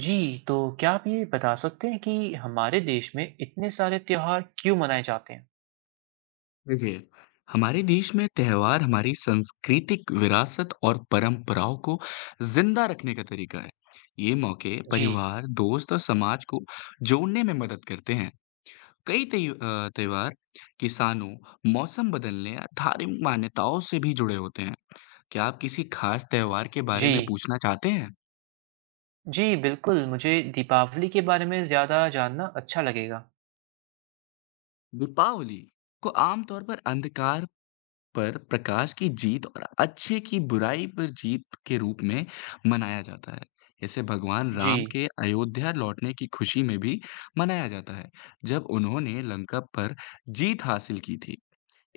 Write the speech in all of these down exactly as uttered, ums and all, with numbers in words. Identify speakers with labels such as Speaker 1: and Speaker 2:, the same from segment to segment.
Speaker 1: जी, तो क्या आप ये बता सकते हैं कि हमारे देश में इतने सारे त्योहार क्यों मनाए जाते हैं?
Speaker 2: देखिए, हमारे देश में त्योहार हमारी सांस्कृतिक विरासत और परंपराओं को जिंदा रखने का तरीका है। ये मौके
Speaker 1: जी,
Speaker 2: परिवार, दोस्त और समाज को जोड़ने में मदद करते हैं। कई त्य- अ, त्योहार किसानों, मौसम बदलने या धार्मिक मान्यताओं से भी जुड़े होते हैं। क्या आप किसी खास त्योहार के बारे
Speaker 1: जी,
Speaker 2: में पूछना चाहते हैं?
Speaker 1: जी, बिल्कुल, मुझे दीपावली के बारे में ज़्यादा जानना अच्छा लगेगा।
Speaker 2: दीपावली को आमतौर पर अंधकार पर प्रकाश की जीत और अच्छे की बुराई पर जीत के रूप में मनाया जाता है। इसे भगवान राम
Speaker 1: जी,
Speaker 2: के अयोध्या लौटने की खुशी में भी मनाया जाता है, जब उन्होंने लंका पर जीत हासिल की थी।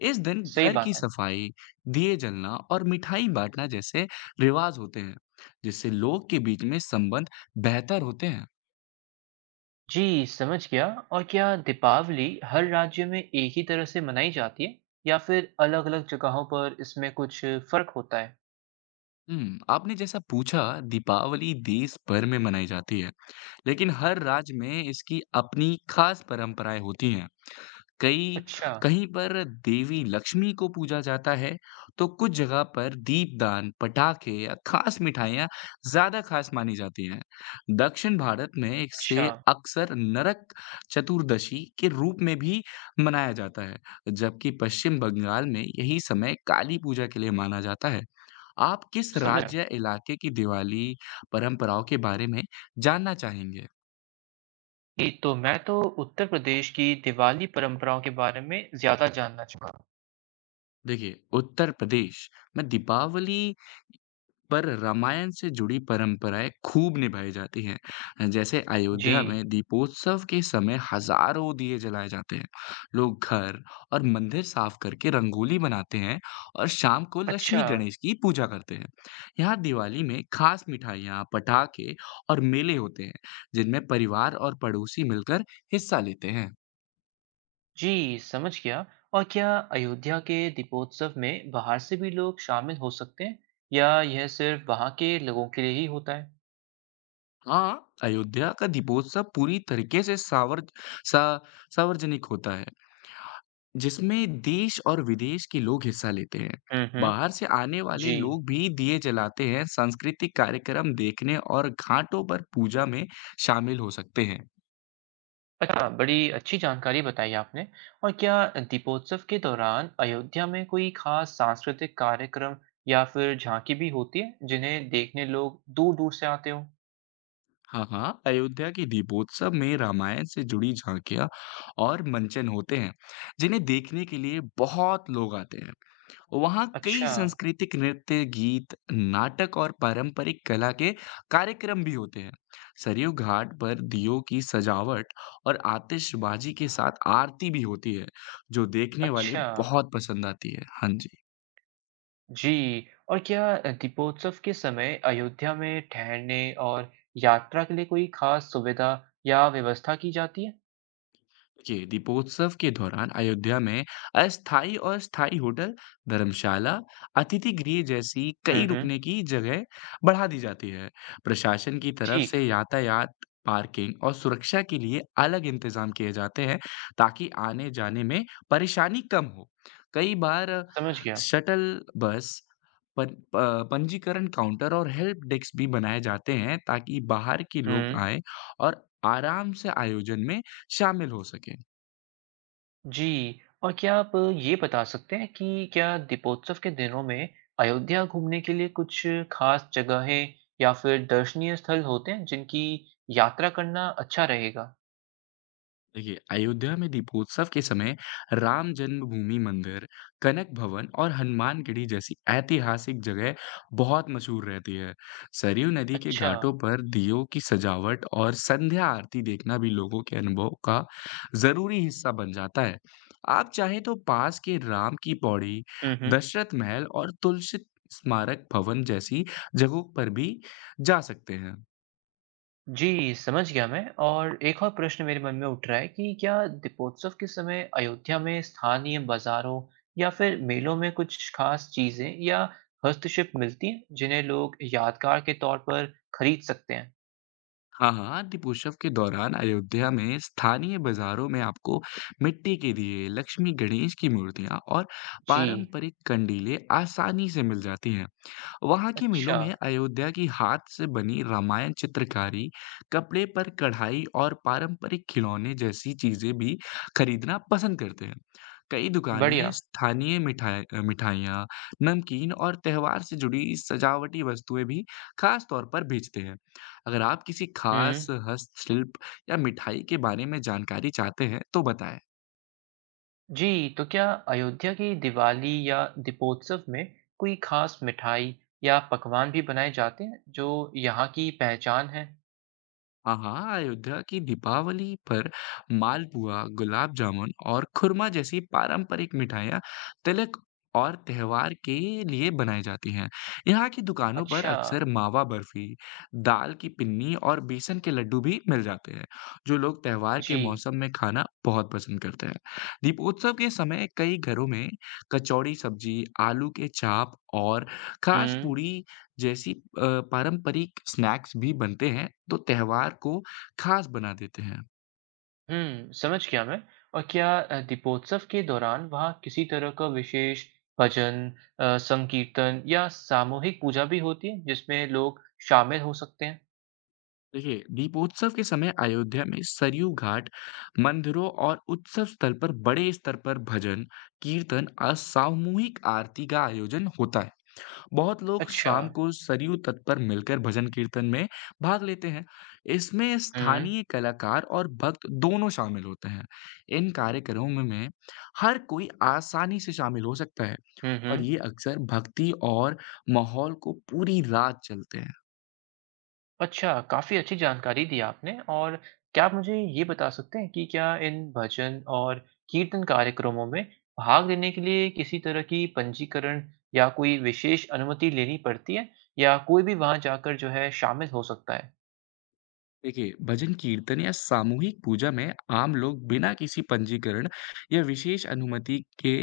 Speaker 2: इस दिन
Speaker 1: सही
Speaker 2: घर
Speaker 1: बात
Speaker 2: की
Speaker 1: है।
Speaker 2: सफाई, दिए जलना और मिठाई बाँटना जैसे रिवाज होते हैं, जिससे लोग के बीच में संबंध बेहतर होते हैं।
Speaker 1: जी, समझ गया। और क्या दीपावली हर राज्य में एक ही तरह से मनाई जाती है या फिर अलग-अलग जगहों पर इसमें कुछ फ़र्क होता है?
Speaker 2: हुँ, आपने जैसा पूछा दीपावली देश भर में मनाई जाती है। लेकिन हर राज्य में इसकी अपनी खास परंपराएं होती हैं। कई
Speaker 1: अच्छा,
Speaker 2: कहीं पर देवी लक्ष्मी को पूजा जाता है, तो कुछ जगह पर दीपदान, पटाखे या खास मिठाइयाँ ज्यादा खास मानी जाती हैं। दक्षिण भारत में
Speaker 1: अच्छा,
Speaker 2: इसे अक्सर नरक चतुर्दशी के रूप में भी मनाया जाता है, जबकि पश्चिम बंगाल में यही समय काली पूजा के लिए माना जाता है। आप किस
Speaker 1: समझ गया।
Speaker 2: राज्य या इलाके की दिवाली परंपराओं के बारे में जानना चाहेंगे?
Speaker 1: जी, तो मैं तो उत्तर प्रदेश की दिवाली परंपराओं के बारे में ज़्यादा जानना चाहूँगा।
Speaker 2: देखिए, उत्तर प्रदेश में दीपावली पर रामायण से जुड़ी परंपराएँ खूब निभाई जाती हैं। जैसे
Speaker 1: जी।
Speaker 2: अयोध्या में दीपोत्सव के समय हज़ारों दिए जलाए जाते हैं। लोग घर और मंदिर साफ करके रंगोली बनाते हैं और शाम को
Speaker 1: अच्छा,
Speaker 2: लक्ष्मी गणेश की पूजा करते हैं। यहाँ दिवाली में खास मिठाइयाँ, पटाखे और मेले होते हैं, जिनमें परिवार और पड़ोसी मिलकर हिस्सा लेते हैं।
Speaker 1: जी, समझ गया। और क्या अयोध्या के दीपोत्सव में बाहर से भी लोग शामिल हो सकते हैं या यह सिर्फ वहाँ के लोगों के लिए ही होता है?
Speaker 2: हाँ, अयोध्या का दीपोत्सव पूरी तरीके से सावर सा सार्वजनिक होता है, जिसमें देश और विदेश के लोग हिस्सा लेते हैं।
Speaker 1: हुँ, हुँ।
Speaker 2: बाहर से आने वाले
Speaker 1: जी।
Speaker 2: लोग भी दिए जलाते हैं, सांस्कृतिक कार्यक्रम देखने और घाटों पर पूजा में शामिल हो सकते हैं।
Speaker 1: अच्छा, बड़ी अच्छी जानकारी बताई आपने। और क्या दीपोत्सव के दौरान अयोध्या में कोई खास सांस्कृतिक कार्यक्रम या फिर झांकी भी होती है जिन्हें देखने लोग दूर-दूर से आते हों?
Speaker 2: हाँ, हाँ, अयोध्या के दीपोत्सव में रामायण से जुड़ी झांकियाँ और मंचन होते हैं, जिन्हें देखने के लिए बहुत लोग आते हैं। वहाँ कई
Speaker 1: अच्छा,
Speaker 2: सांस्कृतिक नृत्य, गीत, नाटक और पारंपरिक कला के कार्यक्रम भी होते हैं। सरयू घाट पर दियों की सजावट और आतिशबाजी के साथ आरती भी होती है, जो देखने वाले
Speaker 1: अच्छा।
Speaker 2: बहुत पसंद आती है। हाँ जी।
Speaker 1: जी, और क्या अ, दीपोत्सव के समय अयोध्या में ठहरने और यात्रा के लिए कोई खास सुविधा या व्यवस्था की जाती है?
Speaker 2: जी, दीपोत्सव के दौरान अयोध्या में अस्थाई और स्थायी होटल, धर्मशाला, अतिथि गृह जैसी
Speaker 1: हुँ,
Speaker 2: कई
Speaker 1: हुँ,
Speaker 2: रुकने की जगह बढ़ा दी जाती है। प्रशासन की तरफ
Speaker 1: ठीक,
Speaker 2: से यातायात, पार्किंग और सुरक्षा के लिए अलग इंतजाम किए जाते हैं ताकि आने-जाने में परेशानी कम हो। कई बार
Speaker 1: समझ गया।
Speaker 2: शटल बस पन प पंजीकरण काउंटर और हेल्प डेस्क भी बनाए जाते हैं ताकि बाहर के लोग
Speaker 1: हुँ,
Speaker 2: आएँ और आराम से आयोजन में शामिल हो सके।
Speaker 1: जी, और क्या आप ये बता सकते हैं कि क्या दीपोत्सव के दिनों में अयोध्या घूमने के लिए कुछ खास जगहें या फिर दर्शनीय स्थल होते हैं जिनकी यात्रा करना अच्छा रहेगा?
Speaker 2: देखिए, अयोध्या में दीपोत्सव के समय राम जन्मभूमि मंदिर, कनक भवन और हनुमानगढ़ी जैसी ऐतिहासिक जगह बहुत मशहूर रहती है। सरयू नदी के
Speaker 1: अच्छा,
Speaker 2: घाटों पर दीयों की सजावट और संध्या आरती देखना भी लोगों के अनुभव का ज़रूरी हिस्सा बन जाता है। आप चाहें तो पास के राम की पौड़ी,
Speaker 1: हुँ, हुँ।
Speaker 2: दशरथ महल और तुलसित स्मारक भवन जैसी जगहों पर भी जा सकते हैं।
Speaker 1: जी, समझ गया मैं। और एक और प्रश्न मेरे मन में उठ रहा है कि क्या दीपोत्सव के समय अयोध्या में स्थानीय बाज़ारों या फिर मेलों में कुछ खास चीज़ें या हस्तशिल्प मिलती हैं, जिन्हें लोग यादगार के तौर पर खरीद सकते हैं?
Speaker 2: हाँ, हाँ, हाँ, दीपोत्सव के दौरान अयोध्या में स्थानीय बाज़ारों में आपको मिट्टी के दिए, लक्ष्मी गणेश की मूर्तियाँ और
Speaker 1: जी,
Speaker 2: पारंपरिक कंडीलें आसानी से मिल जाती हैं। वहाँ की मिलों
Speaker 1: अच्छा,
Speaker 2: में अयोध्या की हाथ से बनी रामायण चित्रकारी, कपड़े पर कढ़ाई और पारंपरिक खिलौने जैसी चीजें भी खरीदना पसंद करते हैं। कई दुकानें
Speaker 1: बढ़िया।
Speaker 2: स्थानीय मिठाई अ, मिठाइयाँ, नमकीन और त्योहार से जुड़ी सजावटी वस्तुएं भी खास तौर पर बेचते हैं। अगर आप किसी खास
Speaker 1: हुँ।
Speaker 2: हस्तशिल्प या मिठाई के बारे में जानकारी चाहते हैं, तो बताएं।
Speaker 1: जी, तो क्या अयोध्या की दिवाली या दीपोत्सव में कोई खास मिठाई या पकवान भी बनाए जाते हैं, जो यहाँ की पहचान है?
Speaker 2: हाँ, हाँ, अयोध्या की दीपावली पर मालपुआ, गुलाब जामुन और खुरमा जैसी पारंपरिक मिठाइयाँ तिलक और त्योहार के लिए बनाई जाती हैं। यहाँ की दुकानों पर
Speaker 1: अच्छा,
Speaker 2: अक्सर मावा बर्फी, दाल की पिन्नी और बेसन के लड्डू भी मिल जाते हैं, जो लोग त्योहार के
Speaker 1: जी।
Speaker 2: मौसम में खाना बहुत पसंद करते हैं। दीपोत्सव के समय कई घरों में कचौड़ी सब्जी, आलू के चाप और खास
Speaker 1: हुँ।
Speaker 2: पूड़ी जैसी अ, पारंपरिक स्नैक्स भी बनते हैं, तो त्योहार को खास बना देते हैं।
Speaker 1: हुँ, समझ गया मैं। और क्या अ, दीपोत्सव के दौरान वहाँ किसी तरह का विशेष भजन, अ, संकीर्तन या सामूहिक पूजा भी होती है, जिसमें लोग शामिल हो सकते हैं?
Speaker 2: देखिए, दीपोत्सव के समय अयोध्या में सरयू घाट, मंदिरों और उत्सव स्थल पर बड़े स्तर पर भजन, कीर्तन और सामूहिक आरती का आयोजन होता है। बहुत लोग
Speaker 1: अच्छा।
Speaker 2: शाम को सरयू तट पर मिलकर भजन कीर्तन में भाग लेते हैं। इसमें
Speaker 1: हुँ,
Speaker 2: स्थानीय कलाकार और भक्त दोनों शामिल होते हैं। इन कार्यक्रमों में हर कोई आसानी से शामिल हो सकता है।
Speaker 1: हुँ,
Speaker 2: और
Speaker 1: हुँ।
Speaker 2: ये अक्सर भक्ति और माहौल को पूरी रात चलते हैं।
Speaker 1: अच्छा, काफ़ी अच्छी जानकारी दी आपने। और क्या आप मुझे ये बता सकते हैं कि क्या इन भजन और कीर्तन कार्यक्रमों में भाग लेने के लिए किसी तरह की पंजीकरण या कोई विशेष अनुमति लेनी पड़ती है या कोई भी वहाँ जाकर जो है शामिल हो सकता है?
Speaker 2: देखिए, भजन कीर्तन या सामूहिक पूजा में आम लोग बिना किसी पंजीकरण या विशेष अनुमति के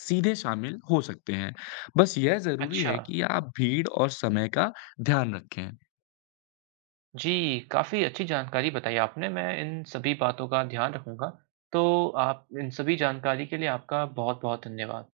Speaker 2: सीधे शामिल हो सकते हैं। बस यह ज़रूरी
Speaker 1: अच्छा।
Speaker 2: है कि आप भीड़ और समय का ध्यान रखें।
Speaker 1: जी, काफ़ी अच्छी जानकारी बताई आपने, मैं इन सभी बातों का ध्यान रखूँगा। तो आप इन सभी जानकारी के लिए आपका बहुत-बहुत धन्यवाद।